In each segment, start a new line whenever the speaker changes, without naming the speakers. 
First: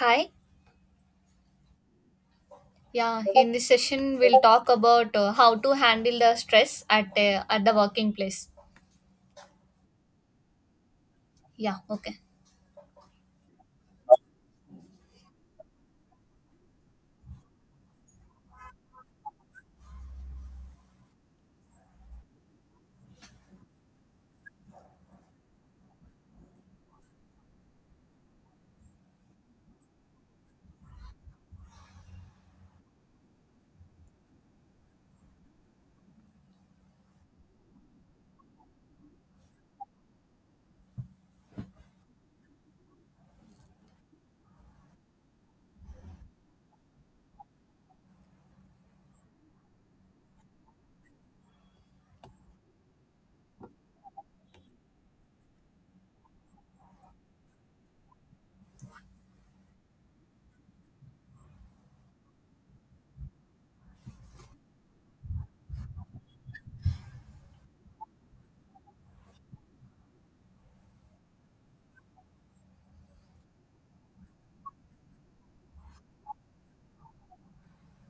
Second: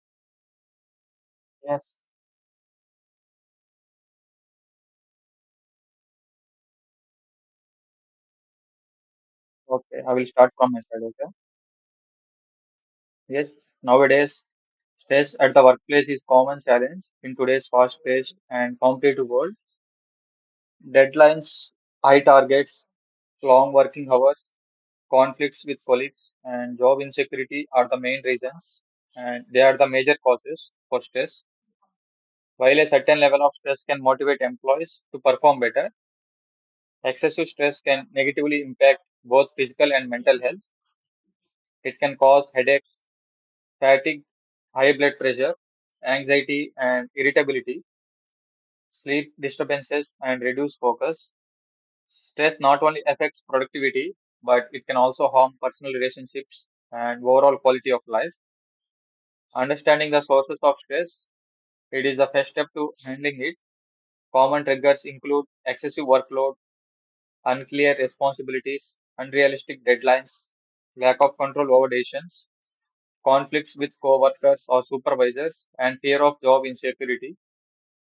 Hi.
Yes,
Yeah, in this session we'll talk about how to handle the stress at the working place.
okay. I will start from my side, okay?
Yeah, okay.
Yes, nowadays, stress at the workplace is common challenge in today's fast-paced and competitive world. Deadlines, high targets, long working hours, conflicts with colleagues, and job insecurity are the main reasons, and they are the major causes for stress. While a certain level of stress can motivate employees to perform better, excessive stress can negatively impact both physical and mental health. It can cause headaches, fatigue, high blood pressure, anxiety and irritability, sleep disturbances and reduced focus. Stress not only affects productivity, but it can also harm personal relationships and overall quality of life. Understanding the sources of stress, it is the first step to handling it. Common triggers include excessive workload, unclear responsibilities, unrealistic deadlines, lack of control over decisions, conflicts with co-workers or supervisors, and fear of job insecurity.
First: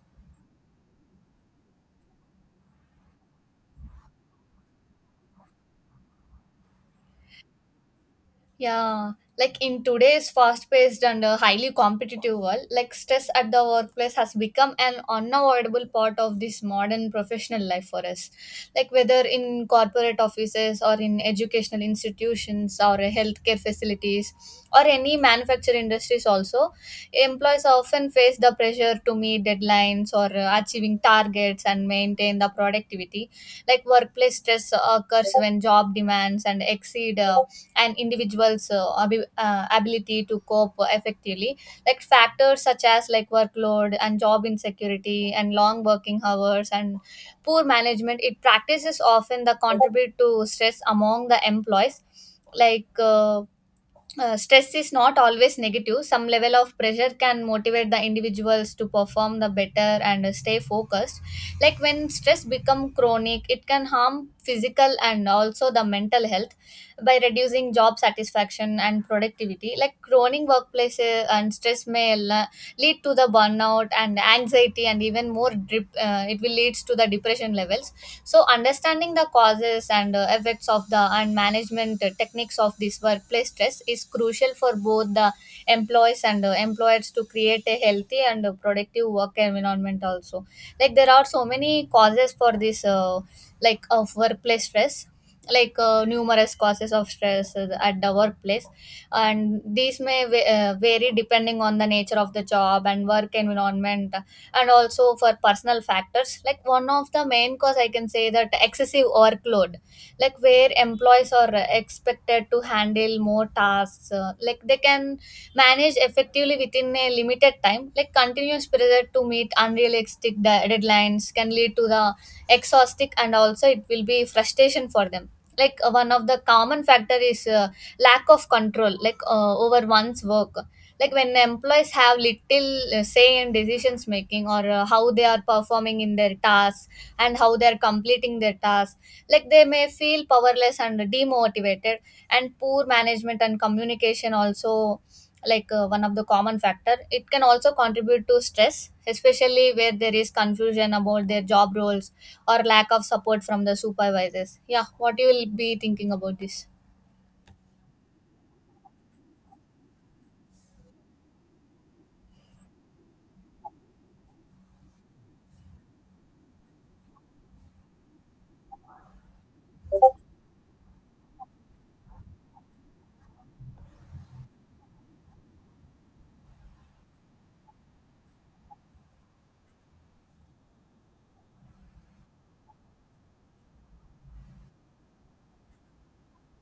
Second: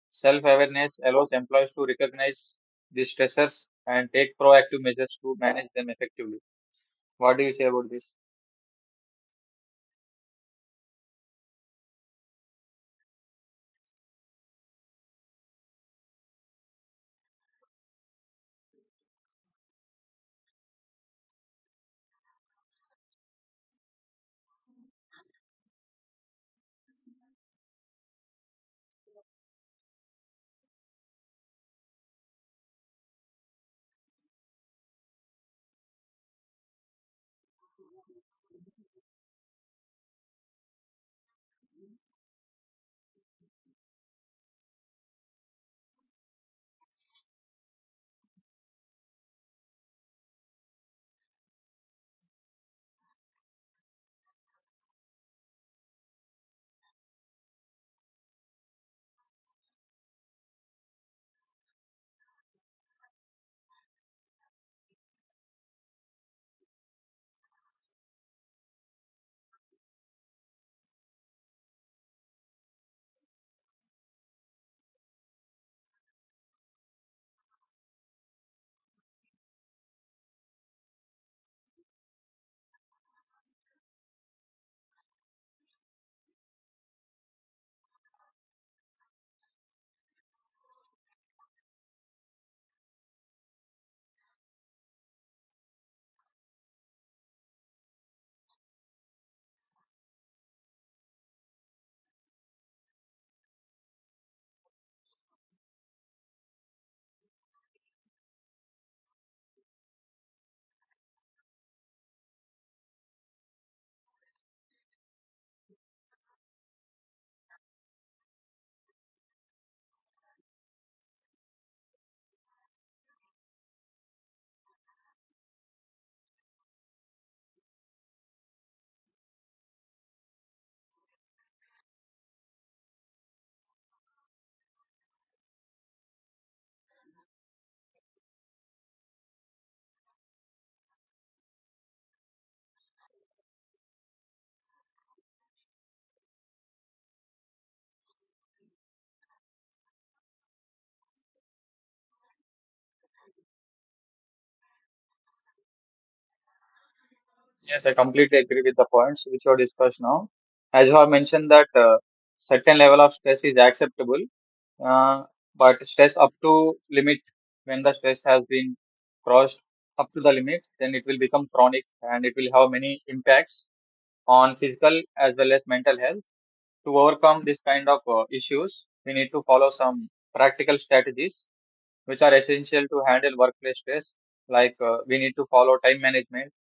Self awareness allows employees to recognize these stressors and take proactive measures to manage them effectively. What do you say about this?
Yeah, like in today's fast-paced and highly competitive world, like stress at the workplace has become an unavoidable part of this modern professional life for us. Like whether in corporate offices or in educational institutions or healthcare facilities or any manufacture industries also, employees often face the pressure to meet deadlines or achieving targets and maintain the productivity. Like workplace stress occurs when job demands and exceed and individuals ability to cope effectively like factors such as like workload and job insecurity and long working hours and poor management it practices often the contribute to stress among the employees like stress is not always negative. Some level of pressure can motivate the individuals to perform the better and stay focused. Like when stress become chronic, it can harm physical and also the mental health by reducing job satisfaction and productivity. Like chronic workplace and stress may lead to the burnout and anxiety and even more drip, it will leads to the depression levels. So understanding the causes and effects of the and management techniques of this workplace stress is crucial for both the employees and employers to create a healthy and productive work environment also. Like there are so many causes for this like of workplace stress, like numerous causes of stress at the workplace, and these may vary depending on the nature of the job and work environment, and also for personal factors. Like one of the main cause I can say that excessive workload, like where employees are expected to handle more tasks like they can manage effectively within a limited time. Like continuous pressure to meet unrealistic deadlines can lead to the exhaustic and also it will be frustration for them. Like one of the common factor is lack of control, like over one's work. Like when employees have little say in decisions making or how they are performing in their tasks and how they are completing their tasks, like they may feel powerless and demotivated. And poor management and communication also, like one of the common factor, it can also contribute to stress, especially where there is confusion about their job roles or lack of support from the supervisors. Yeah, what you will be thinking about this?
Yes, I completely agree with the points which are discussed now. As you have mentioned that certain level of stress is acceptable, uh, but stress up to limit when the stress has been crossed up to the limit, then it will become chronic and it will have many impacts on physical as well as mental health to overcome this kind of issues, we need to follow some practical strategies which are essential to handle workplace stress. Like we need to follow time management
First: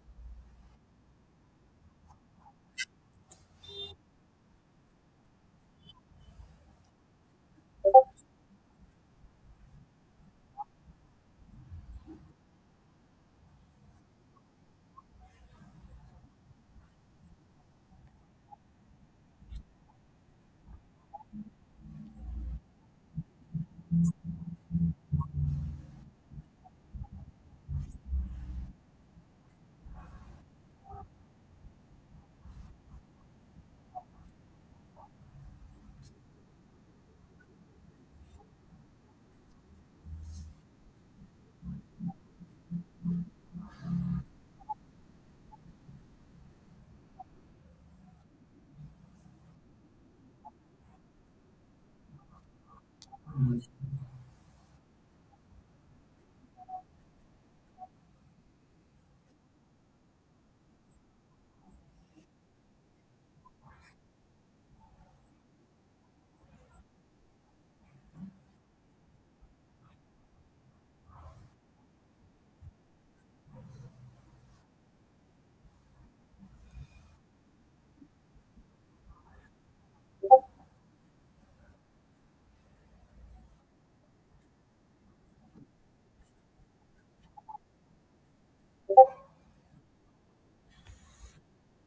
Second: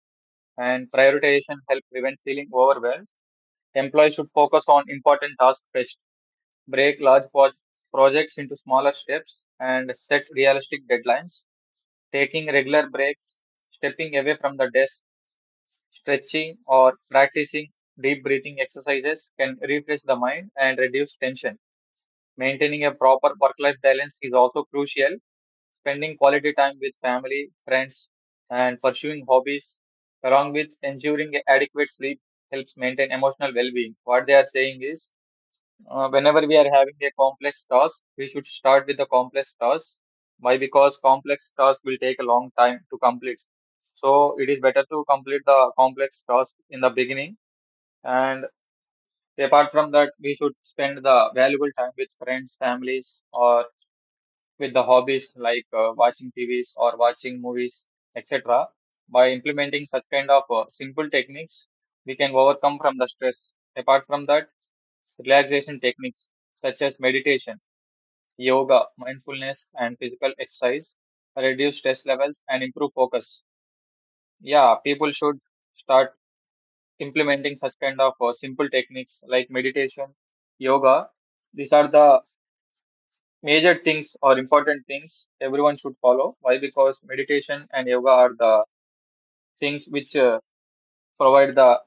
and prioritization help prevent feeling overwhelmed. Employees should focus on important tasks first, break projects into smaller steps, and set realistic deadlines. Taking regular breaks, stepping away from the desk, stretching, or practicing deep breathing exercises can refresh the mind and reduce tension. Maintaining a proper work-life balance is also crucial. Spending quality time with family, friends, and pursuing hobbies, along with ensuring adequate sleep, helps maintain emotional well-being. What they are saying is, whenever we are having a complex task, we should start with the complex task. Why? Because complex task will take a long time to complete. So it is better to complete the complex task in the beginning. And apart from that, we should spend the valuable time with friends, families, or with the hobbies like watching TVs or watching movies, etc. By implementing such kind of simple techniques, we can overcome from the stress. Apart from that, relaxation techniques such as meditation, yoga, mindfulness, and physical exercise reduce stress levels and improve focus. Yeah, people should start implementing such kind of simple techniques like meditation, yoga. These are the major things or important things everyone should follow. Why? Because meditation and yoga are the things which provide the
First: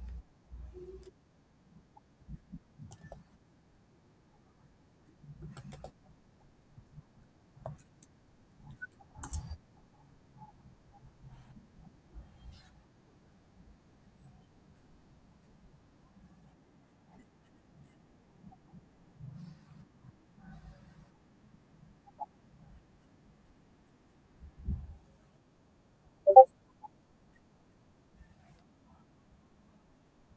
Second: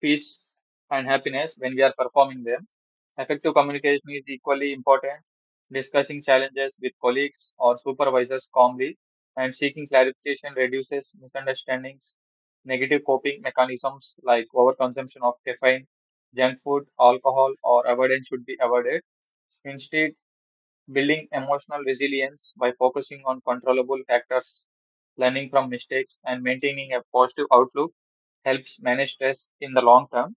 peace and happiness when we are performing them. Effective communication is equally important. Discussing challenges with colleagues or supervisors calmly and seeking clarification reduces misunderstandings. Negative coping mechanisms like overconsumption of caffeine, junk food, alcohol, or avoidance should be avoided. Instead, building emotional resilience by focusing on controllable factors, learning from mistakes, and maintaining a positive outlook helps manage stress in the long term.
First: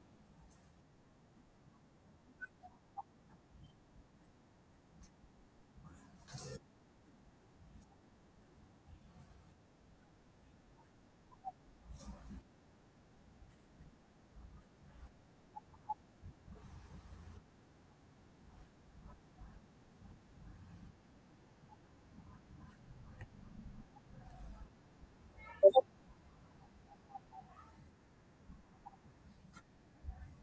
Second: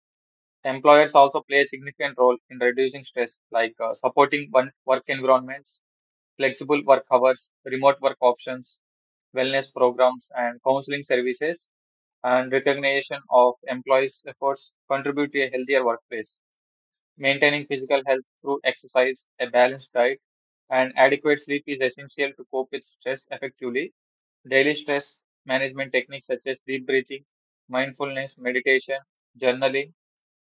Employers also play a significant role in reducing stress, like supporting one work environments, flexible work hours, remote work options, wellness programs, and counseling services. And recognition of employees' efforts contribute to a healthier workplace. Maintaining physical health through exercise, a balanced diet, and adequate sleep is essential to cope with stress effectively. Daily stress management techniques such as deep breathing, mindfulness, meditation, journaling,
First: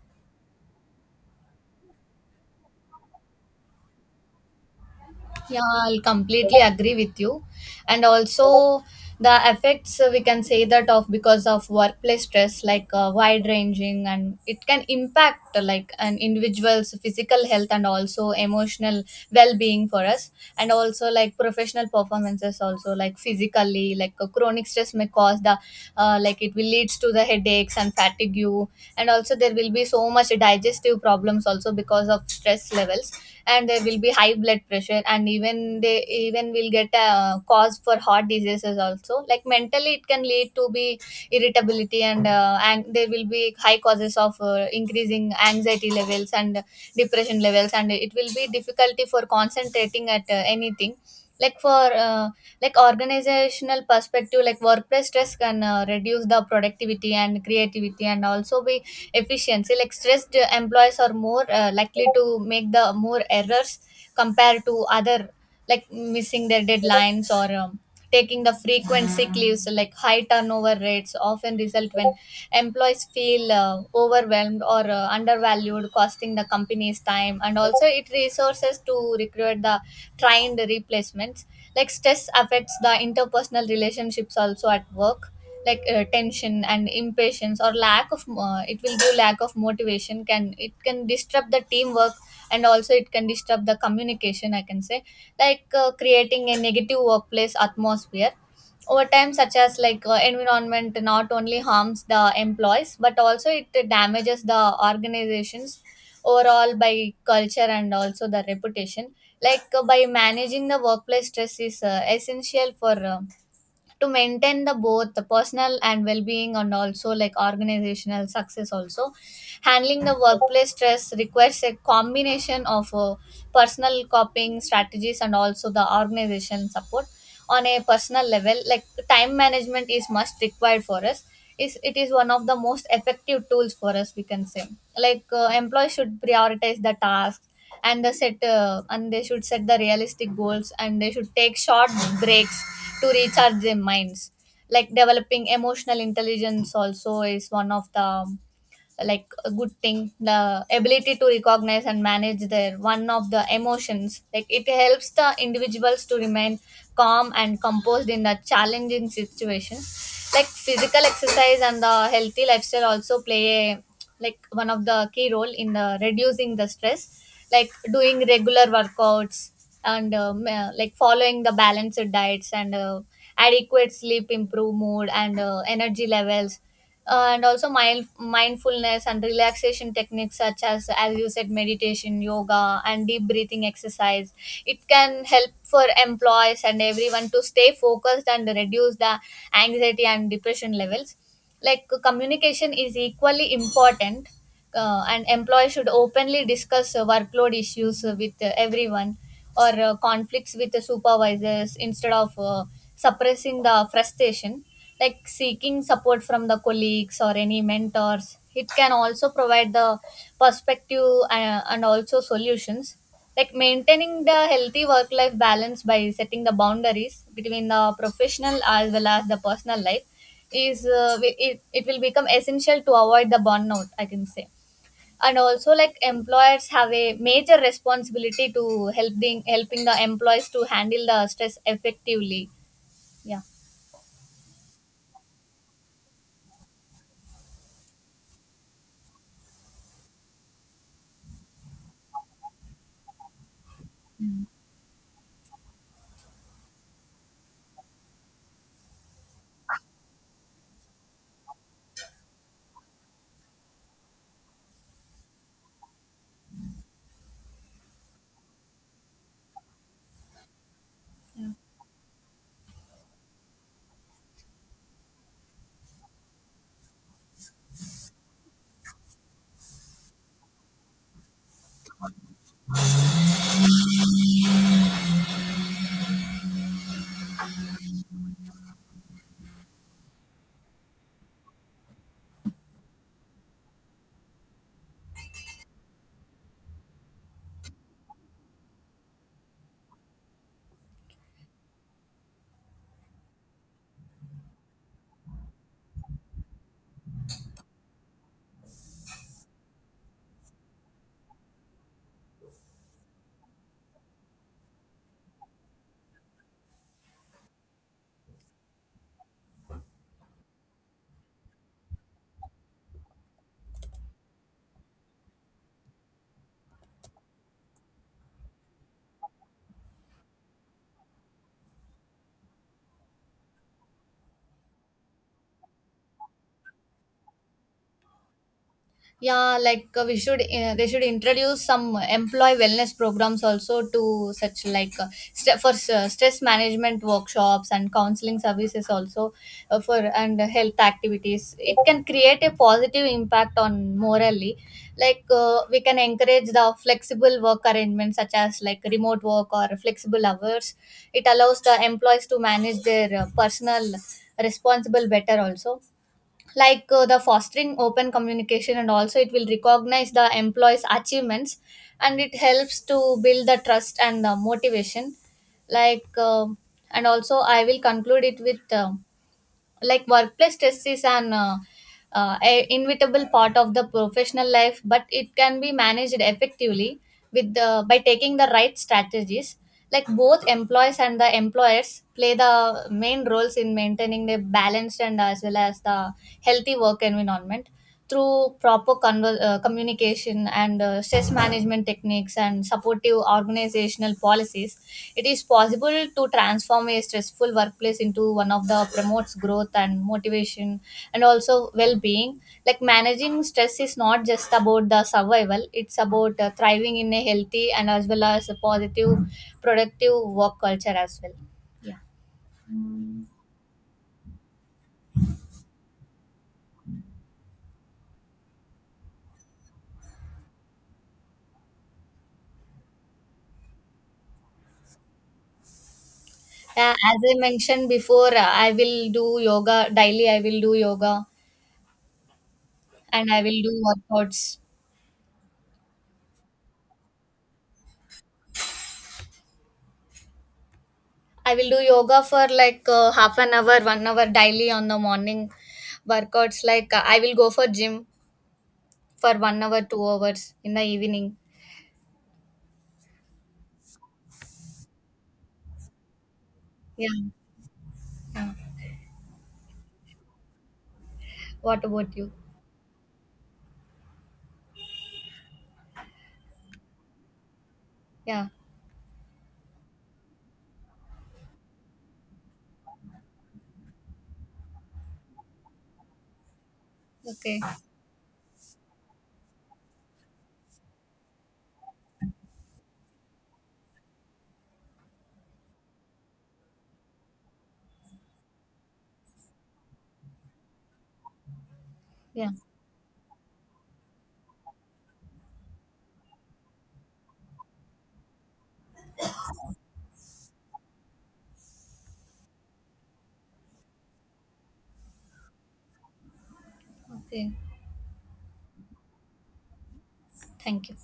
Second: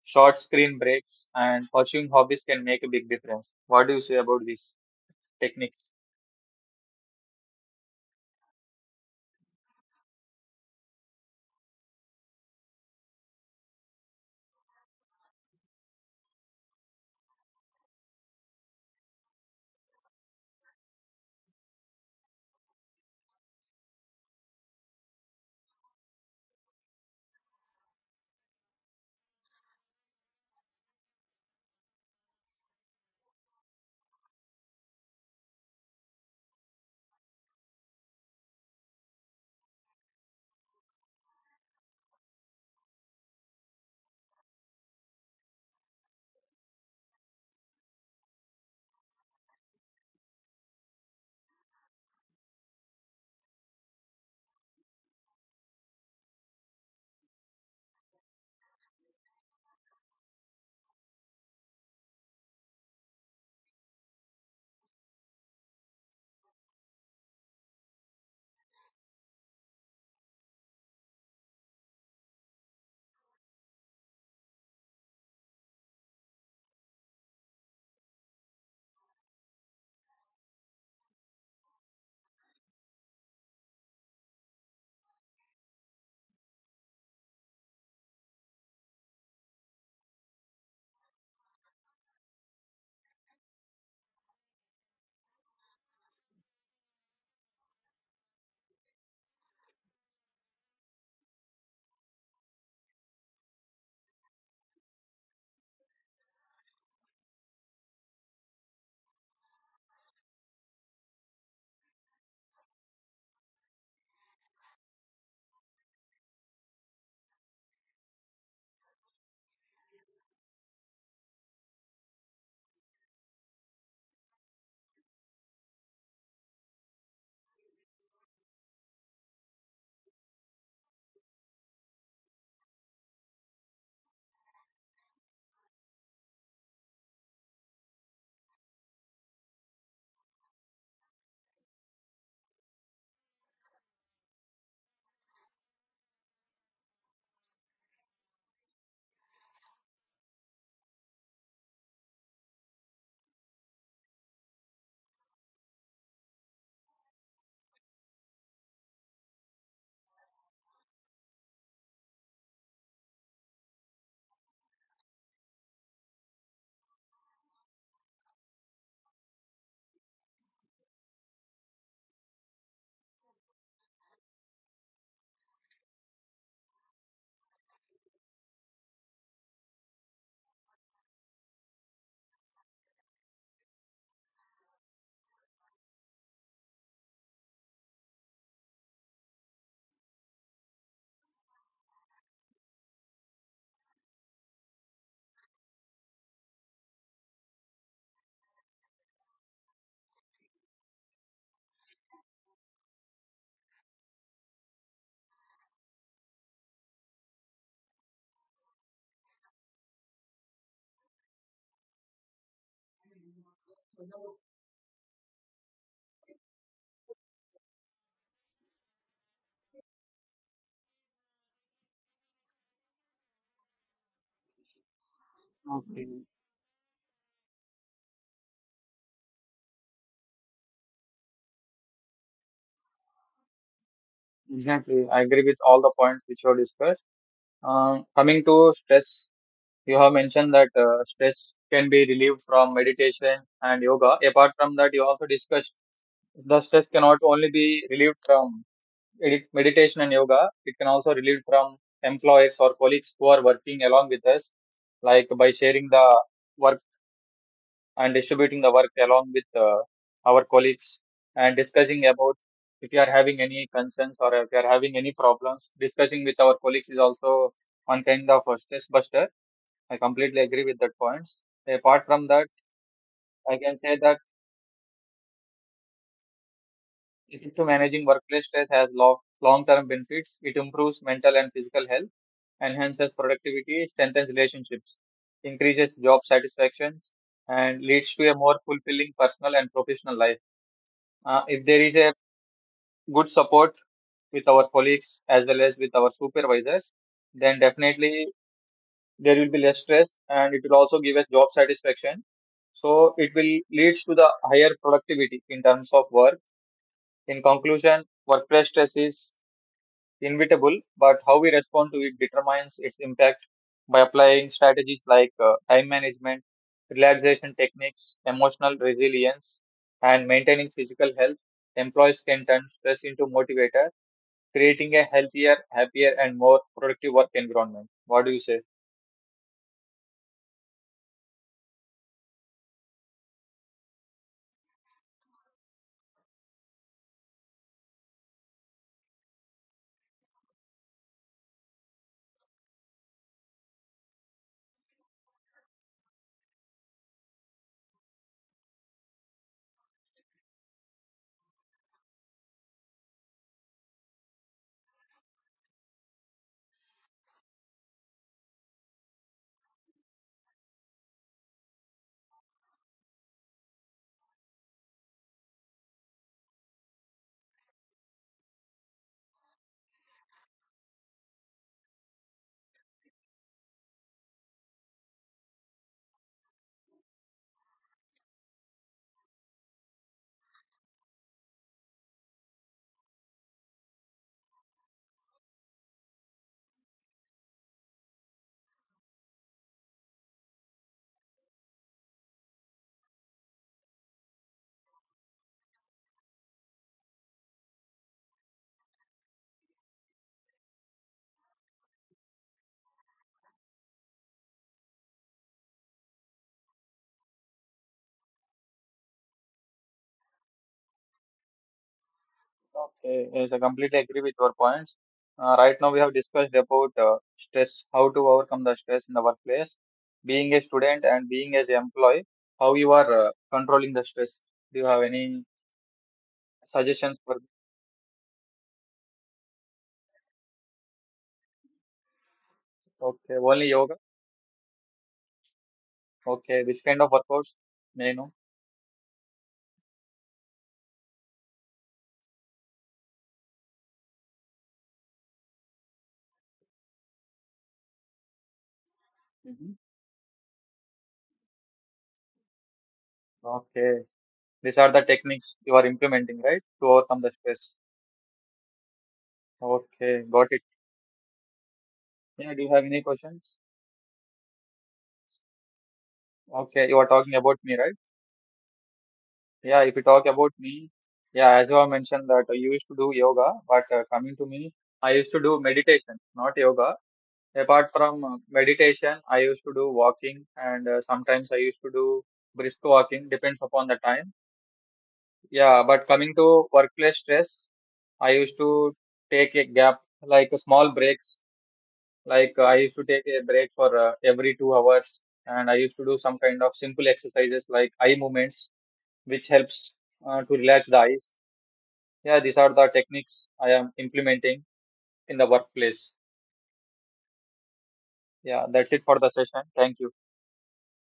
short screen breaks, and pursuing hobbies can make a big difference. What do you say about these
Yeah,
techniques?
I'll completely agree with you. And also, the effects we can say that of because of workplace stress, like wide ranging, and it can impact like an individual's physical health and also emotional well being for us, and also like professional performances. Also, like physically, like chronic stress may cause the like it will leads to the headaches and fatigue, you, and also there will be so much digestive problems also because of stress levels, and there will be high blood pressure and even they even will get a cause for heart diseases also. Like mentally it can lead to be irritability and there will be high causes of increasing anxiety levels and depression levels, and it will be difficulty for concentrating at anything. Like for like organizational perspective, like workplace stress can reduce the productivity and creativity and also be efficiency. Like stressed employees are more likely to make the more errors compared to other, like missing their deadlines or taking the frequent sick leaves. Like high turnover rates often result when employees feel overwhelmed or undervalued, costing the company's time and also it resources to recruit the trained replacements. Like stress affects the interpersonal relationships also at work, like tension and impatience or lack of it will give lack of motivation, can it can disrupt the teamwork and also it can disrupt the communication, I can say. Like creating a negative workplace atmosphere, over time such as like environment not only harms the employees but also it damages the organizations overall by culture and also the reputation. Like, by managing the workplace stress is essential for to maintain the both the personal and well-being and also like organizational success also. Handling the workplace stress requires a combination of personal coping strategies and also the organization support. On a personal level, like time management is must required for us, is it is one of the most effective tools for us, we can say. Like employees should prioritize the tasks and the set and they should set the realistic goals and they should take short breaks to recharge their minds. Like developing emotional intelligence also is one of the like a good thing, the ability to recognize and manage their one of the emotions, like it helps the individuals to remain calm and composed in the challenging situation. Like physical exercise and the healthy lifestyle also play a, like one of the key role in the reducing the stress. Like doing regular workouts and like following the balanced diets and adequate sleep improve mood and energy levels. And also mindfulness and relaxation techniques such as you said meditation, yoga and deep breathing exercise, it can help for employees and everyone to stay focused and reduce the anxiety and depression levels. Like communication is equally important. And employees should openly discuss workload issues with everyone or conflicts with the supervisors instead of suppressing the frustration. Like seeking support from the colleagues or any mentors, it can also provide the perspective and also solutions. Like maintaining the healthy work life balance by setting the boundaries between the professional as well as the personal life is it will become essential to avoid the burnout, I can say. And also like
Okay,
employers have a major responsibility to helping the employees to handle the stress effectively. Yeah.
exactly. I agree with all the points which were discussed. Coming to stress, you have mentioned that stress can be relieved from meditation and yoga. Apart from that, you also discussed. The stress cannot only be relieved from meditation and yoga. It can also relieved from employees or colleagues who are working along with us, like by sharing the work and distributing the work along with our colleagues and discussing about if you are having any concerns or if you are having any problems. Discussing with our colleagues is also one kind of a stress buster. I completely agree with that points. Apart from that, I can say that effective managing workplace stress has long term benefits. It improves mental and physical health, enhances productivity, strengthens relationships, increases job satisfactions, and leads to a more fulfilling personal and professional life. If there is a good support with our colleagues as well as with our supervisors, then definitely there will be less stress and it will also give us job satisfaction. So it will leads to the higher productivity in terms of work. In conclusion, workplace stress is inevitable, but how we respond to it determines its impact by applying strategies like time management, relaxation techniques, emotional resilience, and maintaining physical health. Employees can turn stress into motivator, creating a healthier, happier, and more productive work environment. What do you say?
Yeah, like we should they should introduce some employee wellness programs also to such like for stress management workshops and counseling services also, for and health activities, it can create a positive impact on morally. Like we can encourage the flexible work arrangements such as like remote work or flexible hours, it allows the employees to manage their personal responsible better also. Like the fostering open communication and also it will recognize the employees achievements and it helps to build the trust and motivation. Like and also I will conclude it with like workplace stress is an inevitable part of the professional life, but it can be managed effectively with the by taking the right strategies. Like both employees and the employers play the main roles in maintaining the balanced and as well as the healthy work environment. Through proper communication and stress management techniques and supportive organizational policies, it is possible to transform a stressful workplace into one of the promotes growth and motivation and also well-being. Like managing stress is not just about the survival; it's about thriving in a healthy and as well as a positive, productive work culture as well. Yeah.
Okay, yes, I completely agree with your points. Right now, we have discussed about stress, how to overcome the stress in the workplace, being a student and being as an employee, how you are controlling the stress. Do you have any
Yeah, as
suggestions for?
I mentioned before, I will do yoga daily. I will do yoga, and
Okay,
I will
only
do
yoga.
workouts.
Okay, which kind of workouts? May I know?
I will do yoga for like half an hour, 1 hour daily on the morning workouts. Like I will go for gym for one
Mhm.
hour, 2 hours in the evening.
Okay, these are the techniques you are implementing, right, to
Yeah.
overcome the stress.
Yeah.
Okay, got it.
What about you?
Yeah, do you have any questions? Okay, you are talking about me, right?
Yeah.
Yeah, if you talk about me, yeah, as you have mentioned that I used to do yoga, but coming to me, I used to do meditation, not yoga.
Okay.
Apart from meditation, I used to do walking, and sometimes I used to do brisk walking, depends upon the time. Yeah, but coming to workplace stress, I used to take a gap, like small breaks.
Yeah.
Like I used to take a break for every 2 hours, and I used to do some kind of simple exercises like eye movements, which helps to relax the eyes. Yeah, these are the techniques I am implementing in the workplace.
Okay.
Yeah, that's it for the session. Thank you.
Thank you.